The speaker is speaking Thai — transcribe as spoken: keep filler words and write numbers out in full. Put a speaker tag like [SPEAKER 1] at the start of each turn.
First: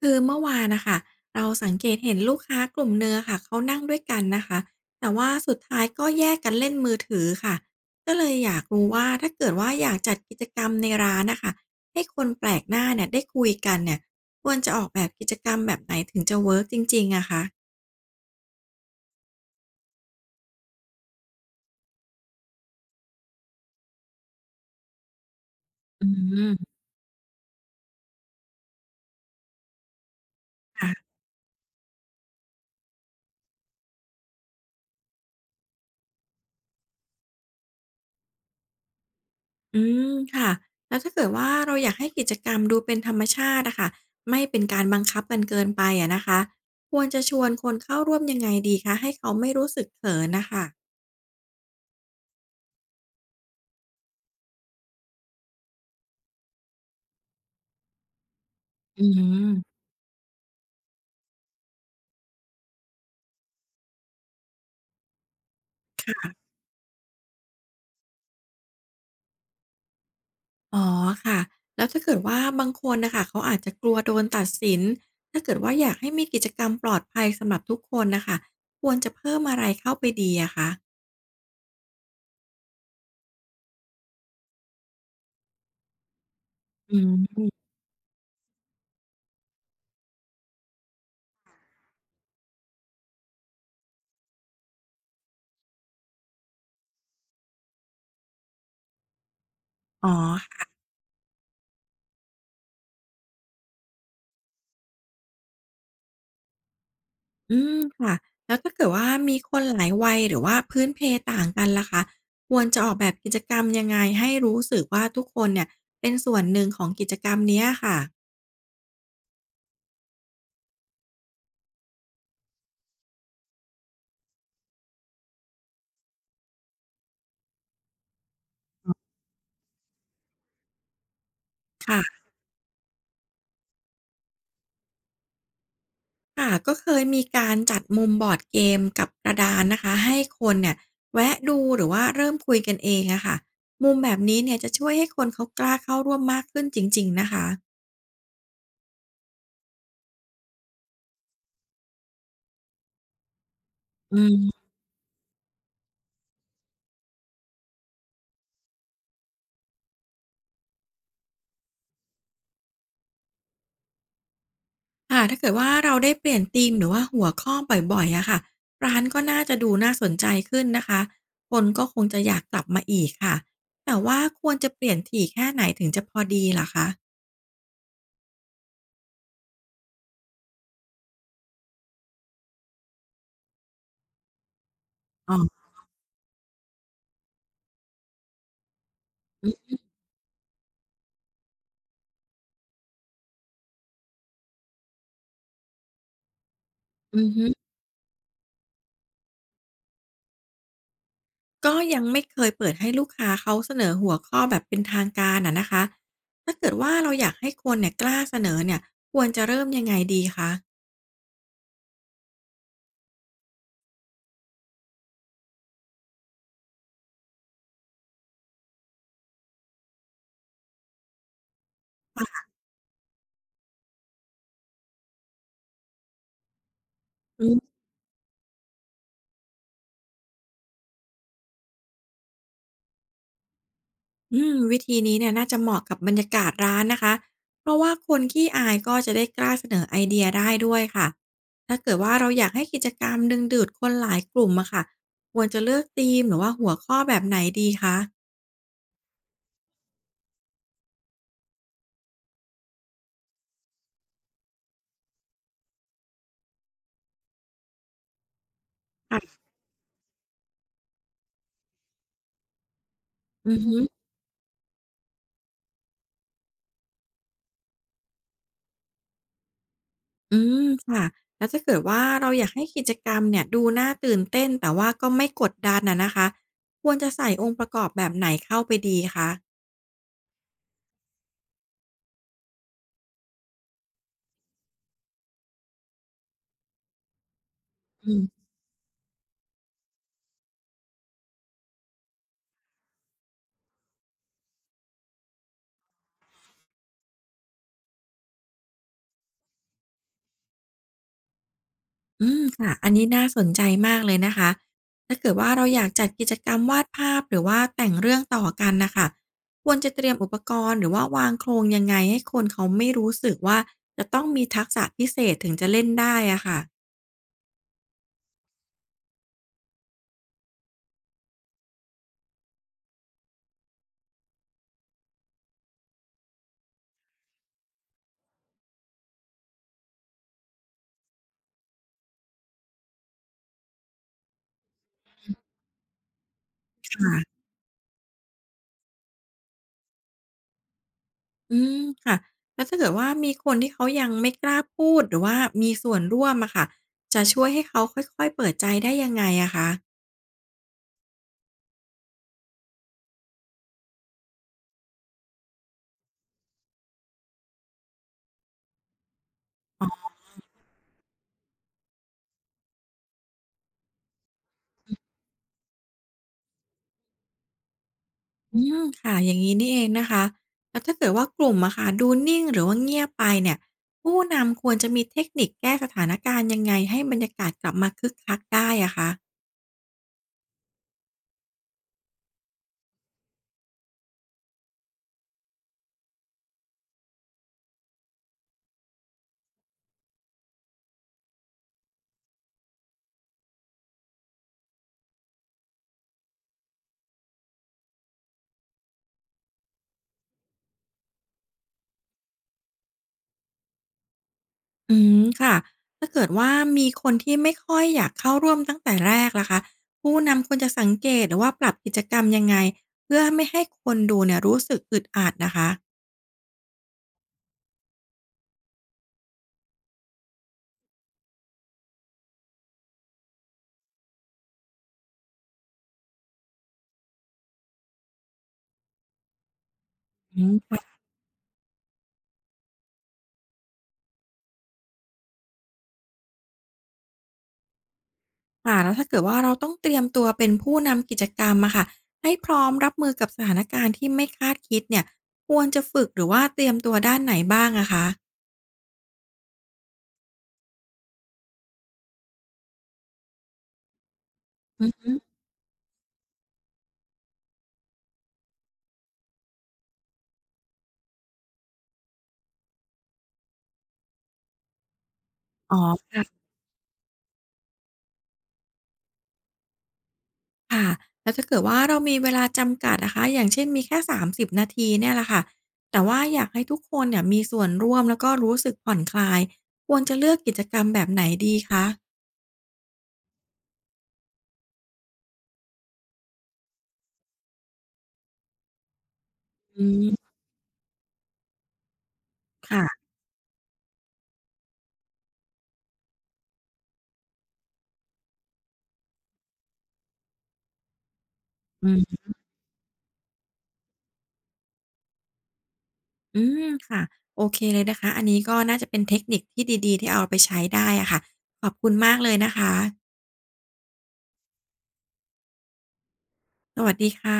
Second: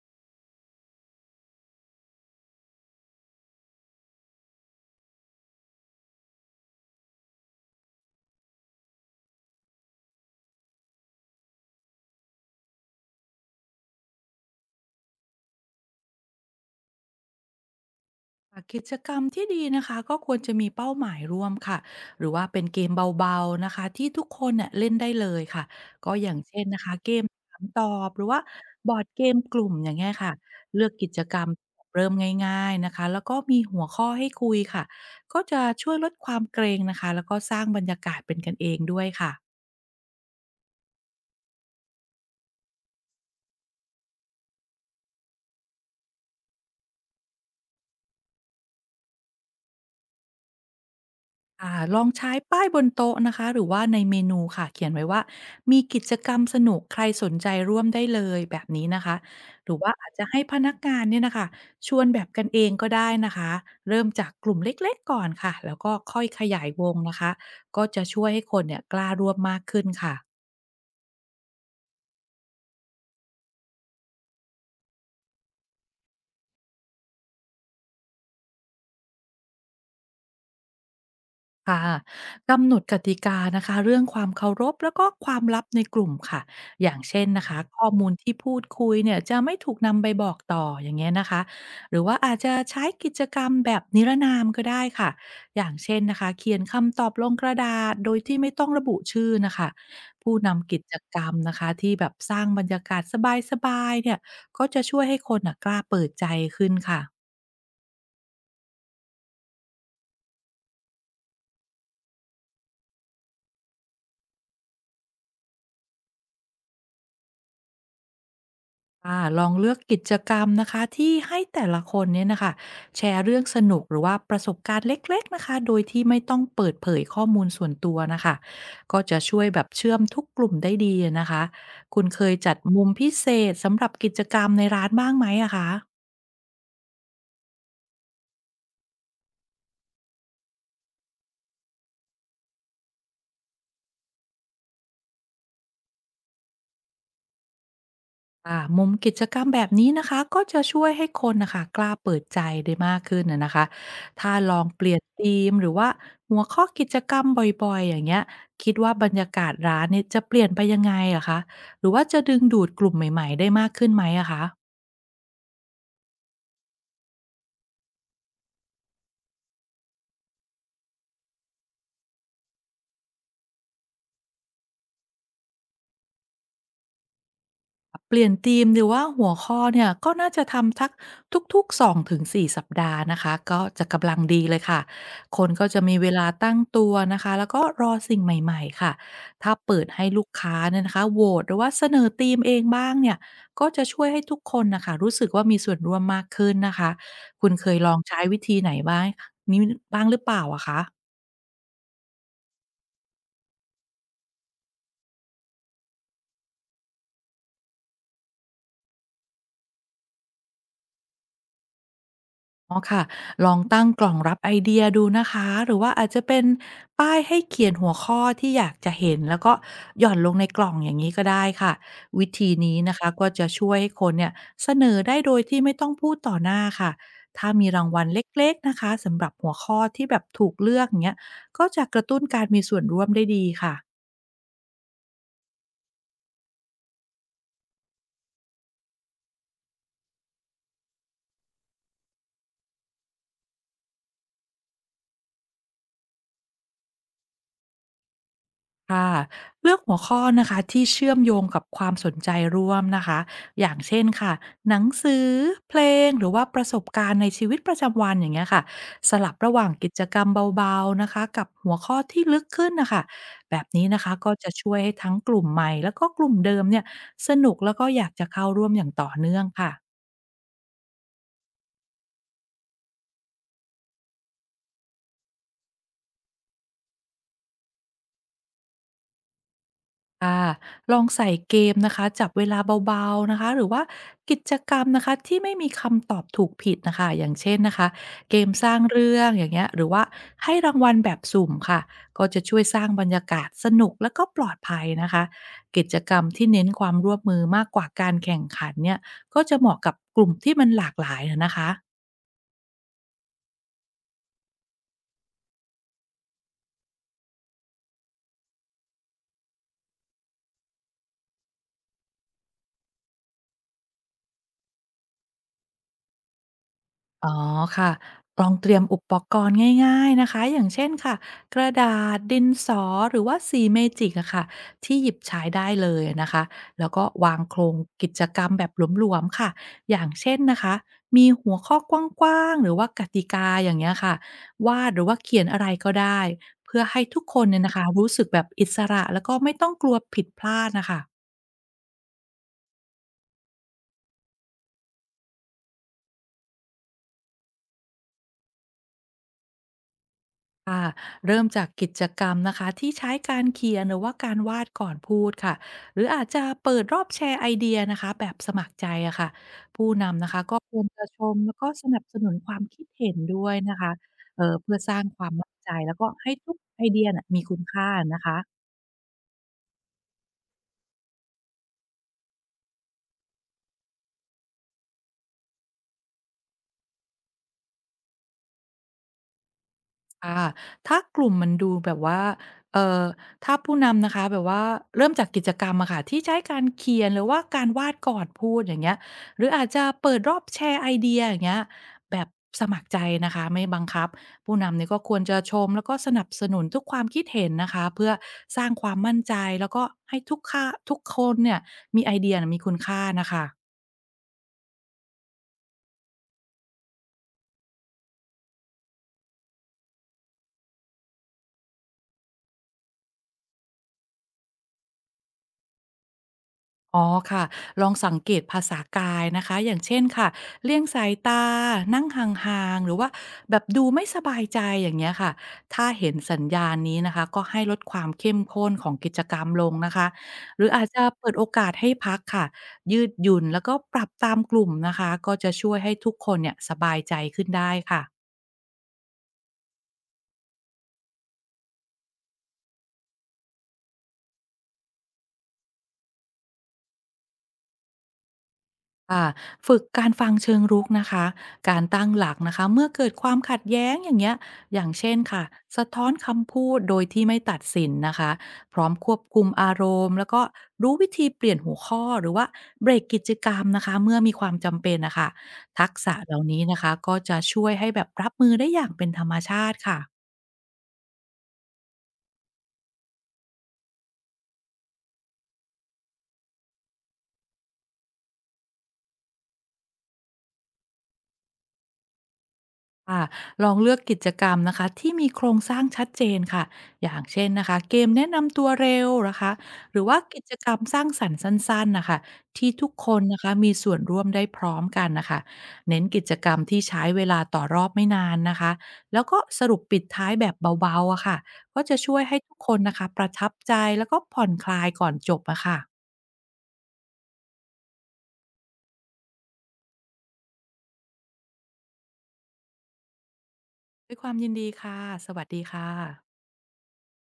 [SPEAKER 1] คือเมื่อวานนะคะเราสังเกตเห็นลูกค้ากลุ่มเนื้อะค่ะเขานั่งด้วยกันนะคะแต่ว่าสุดท้ายก็แยกกันเล่นมือถือค่ะก็เลยอยากรู้ว่าถ้าเกิดว่าอยากจัดกิจกรรมในร้านนะคะให้คนแปลกหน้าเนี่ยได้คุยกันเนี่ยควรจะออกแบบกิจกรรมแบบไหนถึงจะเวิร์กจริงๆอะคะ
[SPEAKER 2] ค่ะกิจกรรมที่ดีนะคะก็ควรจะมีเป้าหมายร่วมค่ะหรือว่าเป็นเกมเบาๆนะคะที่ทุกคนเนี่ยเล่นได้เลยค่ะ
[SPEAKER 1] อื
[SPEAKER 2] ก็อย่างเช่น
[SPEAKER 1] ม
[SPEAKER 2] นะคะเกมถามตอบหรือว่าบอร์ดเกมกลุ่มอย่างเงี้ยค่ะเลือกกิ
[SPEAKER 1] ค่ะ
[SPEAKER 2] จกรรมเริ่มง่ายๆนะคะแล้วก็มีหัวข้อให้คุยค่ะก็จะช่วยลดความเกรงนะคะแล้วก็สร้างบรรยากาศเป็นกันเองด้วยค่ะ
[SPEAKER 1] อืมค่ะแล้วถ้าเกิดว่าเราอยากให้กิจกรรมดูเป็นธรรมชาติอะค่ะไม่เป็นการบังคับกันเกินไปอะนะคะควรจะชวนคนเข้าร่วมยังไงดีคะให้เขาไม่รู้สึกเขินน่ะค่ะ
[SPEAKER 2] อ่าลองใช้ป้ายบนโต๊ะนะคะหรือว่าในเมนูค่ะเขียนไว้ว่ามีกิจกรรมสนุกใครสนใจร่วมได้เลยแบบนี้นะ
[SPEAKER 1] อื
[SPEAKER 2] คะ
[SPEAKER 1] ม
[SPEAKER 2] หรือว่าอาจจะให้พนักงานเนี่ยนะคะชวนแบบกันเองก็ได้นะคะเริ่มจากกลุ่มเล็กๆก่อนค่ะแล้วก็
[SPEAKER 1] ค
[SPEAKER 2] ค่อยข
[SPEAKER 1] ่ะ
[SPEAKER 2] ยายวงนะคะก็จะช่วยให้คนเนี่ยกล้าร่วมมากขึ้นค่ะ
[SPEAKER 1] อ๋อค่ะแล้วถ้าเกิดว่าบางคนน่ะค่ะเขาอาจจะกลัวโดนตัดสินถ้าเกิดว่าอยากให้มีกิจกรรมปลอดภัยสำหรับทุกคนน่ะค่ะควรจะเพิ่มอะไรเข้าไปดีอะคะ
[SPEAKER 2] ค่ะกำหนดกติกานะคะเรื่องความเคารพแล้วก็ความลับในกลุ่มค่ะอย่าง
[SPEAKER 1] อื
[SPEAKER 2] เช่นนะคะ
[SPEAKER 1] ม
[SPEAKER 2] ข้อมูลที่พูดคุยเนี่ยจะไม่ถูกนำไปบอกต่ออย่างเงี้ยนะคะหรือว่าอาจจะใช้กิจกรรมแบบนิรนามก็ได้ค่ะอย่างเช่นนะคะเขียนคำตอบลงกระดาษโดยที่ไม่ต้องระบุชื่อนะคะ
[SPEAKER 1] อ๋
[SPEAKER 2] ผู้
[SPEAKER 1] อ
[SPEAKER 2] นำกิจกรรมนะคะที่แบบสร้างบรรยากาศสบายๆเนี่ยก็จะช่วยให้คนนะกล้าเปิดใจขึ้นค่ะ
[SPEAKER 1] อืมค่ะแล้วถ้าเกิดว่ามีคนหลายวัยหรือว่าพื้นเพต่างกันล่ะคะควรจะออกแบบกิจกรรมยังไงให้รู้สึกว่าทุกคนเนี่ยเป็นส่วนหนึ่งของกิจกรรมเนี้ยค่ะ
[SPEAKER 2] อ่าลองเลือกกิจกรรมนะคะที่ให้แต่ละคนเนี่ยนะคะแชร์เรื่องสนุกหรือว่าประสบการณ์เล็กๆนะคะโดยที่ไม่ต้องเปิดเผยข้อมูลส่วนตัวนะคะก็จะช่วยแบบเชื่อมทุกกลุ่มได้ดีนะคะคุณ
[SPEAKER 1] ค่ะ
[SPEAKER 2] เคยจัดมุมพิเศษสำหรับกิจกรรมในร้านบ้างไหมอะคะ
[SPEAKER 1] ค่ะก็เคยมีการจัดมุมบอร์ดเกมกับกระดานนะคะให้คนเนี่ยแวะดูหรือว่าเริ่มคุยกันเองอะค่ะมุมแบบนี้เนี่ยจะช่วยให้คนเขากล้าเข้าร่วมมากขึ้นจริงๆนะคะ
[SPEAKER 2] ค่ะมุมกิจกรรมแบบนี้นะคะก็จะช่วยให้คนนะคะกล้าเปิดใจได้มากขึ้นนะนะคะ
[SPEAKER 1] อื
[SPEAKER 2] ถ้าลอง
[SPEAKER 1] ม
[SPEAKER 2] เปลี่ยนธีมหรือว่าหัวข้อกิจกรรมบ่อยๆอย่างเงี้ยคิดว่าบรรยากาศร้านเนี่ยจะเปลี่ยนไปยังไงหรอะคะหรือว่าจะดึงดูดกลุ่มใหม่ๆได้มากขึ้นไหมอะคะ
[SPEAKER 1] ค่ะถ้าเกิดว่าเราได้เปลี่ยนธีมหรือว่าหัวข้อบ่อยๆอะค่ะร้านก็น่าจะดูน่าสนใจขึ้นนะคะคนก็คงจะอยากกลับมาอีกค่ะแต่ว่าควรจะเปลี่ยนถี่แค่ไหนถึงจะพอดีล่ะคะ
[SPEAKER 2] เปลี่ยนธีมหรือว่าหัวข้อเนี่ยก็น่าจะทำทักทุกๆสองถึงสี่สสัปดาห์นะคะก็จะกำลังดีเลยค่ะ
[SPEAKER 1] อ๋อ
[SPEAKER 2] คนก็จะมีเวลาตั้งตัวนะคะแล้วก็รอสิ่งใหม่ๆค่ะ
[SPEAKER 1] อื
[SPEAKER 2] ถ้า
[SPEAKER 1] ม
[SPEAKER 2] เปิดให้ลูกค้าเนี่ยนะคะโหวตหรือว่าเสนอธีมเองบ้างเนี่ยก็จะช่วยให้ทุกคนนะคะรู้สึกว่ามีส่วนร่วมมากขึ้นนะคะ
[SPEAKER 1] อือฮึ
[SPEAKER 2] คุณเคยลองใช้วิธีไหนบ้างนี้บ้างหรือเปล่าอะคะ
[SPEAKER 1] ก็ยังไม่เคยเปิดให้ลูกค้าเขาเสนอหัวข้อแบบเป็นทางการอะนะคะถ้าเกิดว่าเราอยากให้คนเนี่ยกล้าเสนอเนี่ยควรจะเริ่มยังไงดีคะ
[SPEAKER 2] อ๋อค่ะลองตั้งกล่องรับไอเดียดูนะคะหรือว่าอาจจะเป็นป้ายให้เขียนหัวข้อที่อยากจะเห็นแล้วก็หย่อนลงในกล่องอย่างนี้ก็ได้ค่ะวิ
[SPEAKER 1] ่ะ
[SPEAKER 2] ธีนี้นะคะก็จะช่วยให้คนเนี่ยเสนอได้โดยที่ไม่ต้องพูดต่อหน้าค่ะถ้ามีรางวัลเล็กๆนะคะสำหรับหัวข้อที่แบบถูกเลือกเนี้ยก็จะกระตุ้นการมีส่วนร่วมได้ดีค่ะ
[SPEAKER 1] อืมวิธีนี้เนี่ยน่าจะเหมาะกับบรรยากาศร้านนะคะ เพราะว่าคนขี้อายก็จะได้กล้าเสนอไอเดียได้ด้วยค่ะ ถ้าเกิดว่าเราอยากให้กิจกรรมดึงดูดคนหลายกลุ่มอะค่ะควรจะเลือกธีมหรือว่าหัวข้อแบบไหนดีคะ
[SPEAKER 2] ค่ะเลือกหัวข้อนะคะที่เชื่อมโยงกับความสนใจร่วมนะคะอย่างเช่นค่ะหนังสือเพลงหรือว่าประสบการณ์ในชีวิตประจำวันอย่างเงี้ยค่ะสลับ
[SPEAKER 1] ค่ะ
[SPEAKER 2] ระหว่างกิจกรรมเบาๆนะคะกับหัวข้อที่ลึกขึ้นนะคะแบ
[SPEAKER 1] อือ
[SPEAKER 2] บ
[SPEAKER 1] ฮึ
[SPEAKER 2] นี้นะคะก็จะช่วยให้ทั้งกลุ่มใหม่แล้วก็กลุ่มเดิมเนี่ยสนุกแล้วก็อยากจะเข้าร่วมอย่างต่อเนื่องค่ะ
[SPEAKER 1] อืมค่ะแล้วถ้าเกิดว่าเราอยากให้กิจกรรมเนี่ยดูน่าตื่นเต้นแต่ว่าก็ไม่กดดันนะนะคะ ควรจะใส่องค์ประกอบแบบไหนเข้าไปดีคะ
[SPEAKER 2] ค่ะลองใส่เกมนะคะจับเวลาเบาๆนะคะหรือว่ากิจกรรมนะคะที่ไม่มีคำตอบถูกผิดนะคะอย่างเช่นนะคะเกมสร้างเรื่องอย่างเงี้ยหรือว่าให้รางวัลแบบสุ่มค่ะก็จะช่วยสร้างบรรยากาศสนุกแล้วก็ปลอดภัยนะคะกิจกรรมที่เน้นความร่วมมือมากกว่าการแข่งขันเนี่ยก็จะเหมาะกับกลุ่มที่มันหลากหลายนะคะ
[SPEAKER 1] อืมค่ะ อันนี้น่าสนใจมากเลยนะคะถ้าเกิดว่าเราอยากจัดกิจกรรมวาดภาพหรือว่าแต่งเรื่องต่อกันนะคะควรจะเตรียมอุปกรณ์หรือว่าวางโครงยังไงให้คนเขาไม่รู้สึกว่าจะต้องมีทักษะพิเศษถึงจะเล่นได้อะค่ะ
[SPEAKER 2] อ๋อค่ะลองเตรียมอุปกรณ์ง่ายๆนะคะอย่างเช่นค่ะกระดาษดินสอหรือว่าสีเมจิกอะค่ะที่หยิบใช้ได้เลยนะคะแล้วก็วางโครงกิจกรรมแบบหลวมๆค่ะอย่างเช่นนะคะมีหัวข้อกว้างๆหรือว่ากติกาอย่างเงี้ยค่ะวาดหรือว่าเขียนอะไรก็ได้เพื่อให้ทุกค
[SPEAKER 1] ค่ะ
[SPEAKER 2] นเนี่ยนะคะรู้สึกแบบอิสระแล้วก็ไม่ต้องกลัวผิดพลาดนะคะ
[SPEAKER 1] อืมค่ะแล้วถ้าเกิดว่ามีคนที่เขายังไม่กล้าพูดหรือว่ามีส่วนร่วมอะค่ะจะช่วยให้เขาค่อยๆเปิดใจได้ยังไงอะคะ
[SPEAKER 2] ค่ะเริ่มจากกิจกรรมนะคะที่ใช้การเขียนหรือว่าการวาดก่อนพูดค่ะหรืออาจจะเปิดรอบแชร์ไอเดียนะคะแบบสมัครใจอะค่ะผู้นำนะคะก็ควรจะชมแล้วก็สนับสนุนความคิดเห็นด้วยนะคะเอ่อเพื่อสร้างความมั่นใจแล้วก็ให้ทุกไอเดียน่ะมีคุณค่านะคะ
[SPEAKER 1] อืมค่ะอย่างงี้นี่เองนะคะแล้วถ้าเกิดว่ากลุ่มอะค่ะดูนิ่งหรือว่าเงียบไปเนี่ยผู้นำควรจะมีเทคนิคแก้สถานการณ์ยังไงให้บรรยากาศกลับมาคึกคักได้อะคะ
[SPEAKER 2] ค่ะถ้ากลุ่มมันดูแบบว่าเอ่อถ้าผู้นำนะคะแบบว่าเริ่มจากกิจกรรมอะค่ะที่ใช้การเขียนหรือว่าการวาดก่อนพูดอย่างเงี้ยหรืออาจจะเปิดรอบแชร์ไอเดียอย่างเงี้ยแบบสมัครใจนะคะไม่บังคับผู้นำเนี่ยก็ควรจะชมแล้วก็สนับสนุนทุกความคิดเห็นนะคะเพื่อสร้างความมั่นใจแล้วก็ให้ทุกค่าทุกคนเนี่ยมีไอเดียน่ะมีคุณค่าน่ะค่ะ
[SPEAKER 1] อืมค่ะถ้าเกิดว่ามีคนที่ไม่ค่อยอยากเข้าร่วมตั้งแต่แรกล่ะคะผู้นำควรจะสังเกตหรือว่าปรับกิจกรรมยังไงเพื่อไม่ให้คนดูเนี่ยรู้สึกอึดอัดนะคะ
[SPEAKER 2] อ๋อค่ะลองสังเกตภาษากายนะคะอย่างเช่นค่ะเลี่ยงสายตานั่งห่างๆ หรือว่าแบบดูไม่สบายใจอย่างเงี้ยค่ะถ้าเห็นสัญญาณนี้นะคะก็ให้ลดความเข้มข้นของกิจกรรมลงนะคะ
[SPEAKER 1] อืม
[SPEAKER 2] หรืออาจจะเปิดโอกาสให้พักค่ะยืดหยุ่นแล้วก็ปรับตามกลุ่มนะคะก็จะช่วยให้ทุกคนเนี่ยสบายใจขึ้นได้ค่ะ
[SPEAKER 1] ค่ะแล้วถ้าเกิดว่าเราต้องเตรียมตัวเป็นผู้นำกิจกรรมอะค่ะให้พร้อมรับมือกับสถานการณ์ที่ไม่คาดคิดเนี่ยควรจะฝึกหรือว่าเตรียมตัวด้านไหนบ้างอะคะ
[SPEAKER 2] ค่ะฝึกการฟังเชิงรุกนะคะการตั้งหลักนะคะเมื่อเกิดความขัดแย้งอย่างเงี้ยอ
[SPEAKER 1] อื
[SPEAKER 2] ย่าง
[SPEAKER 1] อฮึ
[SPEAKER 2] เช่นค่ะสะท้อนคำพูดโดยที่ไม่ตัดสินนะคะพร้อมควบคุมอารมณ์แล้วก็รู้วิธีเปลี่ยนหัวข้อหรือว่าเบรกกิจกรรมนะคะเมื่อมีความจำเป็นนะคะ
[SPEAKER 1] อ๋อ
[SPEAKER 2] ทักษะเห
[SPEAKER 1] ค่ะ
[SPEAKER 2] ล่านี้นะคะก็จะช่วยให้แบบรับมือได้อย่างเป็นธรรมชาติค่ะ
[SPEAKER 1] ค่ะแล้วถ้าเกิดว่าเรามีเวลาจำกัดอะคะอย่างเช่นมีแค่สามสิบนาทีเนี่ยแหละค่ะแต่ว่าอยากให้ทุกคนเนี่ยมีส่วนร่วมแล้วก็รู้สึกผ่อนคลายควรจะเลือกกิจกรรมแบบไหนดีคะ
[SPEAKER 2] ค่ะลองเลือกกิจกรรมนะคะที่มีโครงสร้างชัดเจนค่ะอย่างเช่นนะคะเกมแนะนำตัวเร็วนะคะ
[SPEAKER 1] อื
[SPEAKER 2] หรือว่า
[SPEAKER 1] ม
[SPEAKER 2] กิจกรรมสร้างสรรค์สั้นๆนะคะที่ทุก
[SPEAKER 1] ค่ะ
[SPEAKER 2] คนนะคะมีส่วนร่วมได้พร้อมกันนะคะเน้นกิจกรรมที่ใช้เวลาต่อรอบไม่นานนะคะแล้วก็สรุปปิดท้ายแบบเบาๆอะค่ะก็
[SPEAKER 1] อื
[SPEAKER 2] จะช่
[SPEAKER 1] ม
[SPEAKER 2] วยให้ทุกคนนะคะประทับใจแล้วก็ผ่อนคลายก่อนจบอะค่ะ
[SPEAKER 1] อืมค่ะโอเคเลยนะคะอันนี้ก็น่าจะเป็นเทคนิคที่ดีๆที่เอาไปใช้ได้อะค่ะขอบคุณมากเลยนะคะ
[SPEAKER 2] ด้วยความยินดีค่ะสวัสดีค่ะ
[SPEAKER 1] สวัสดีค่ะ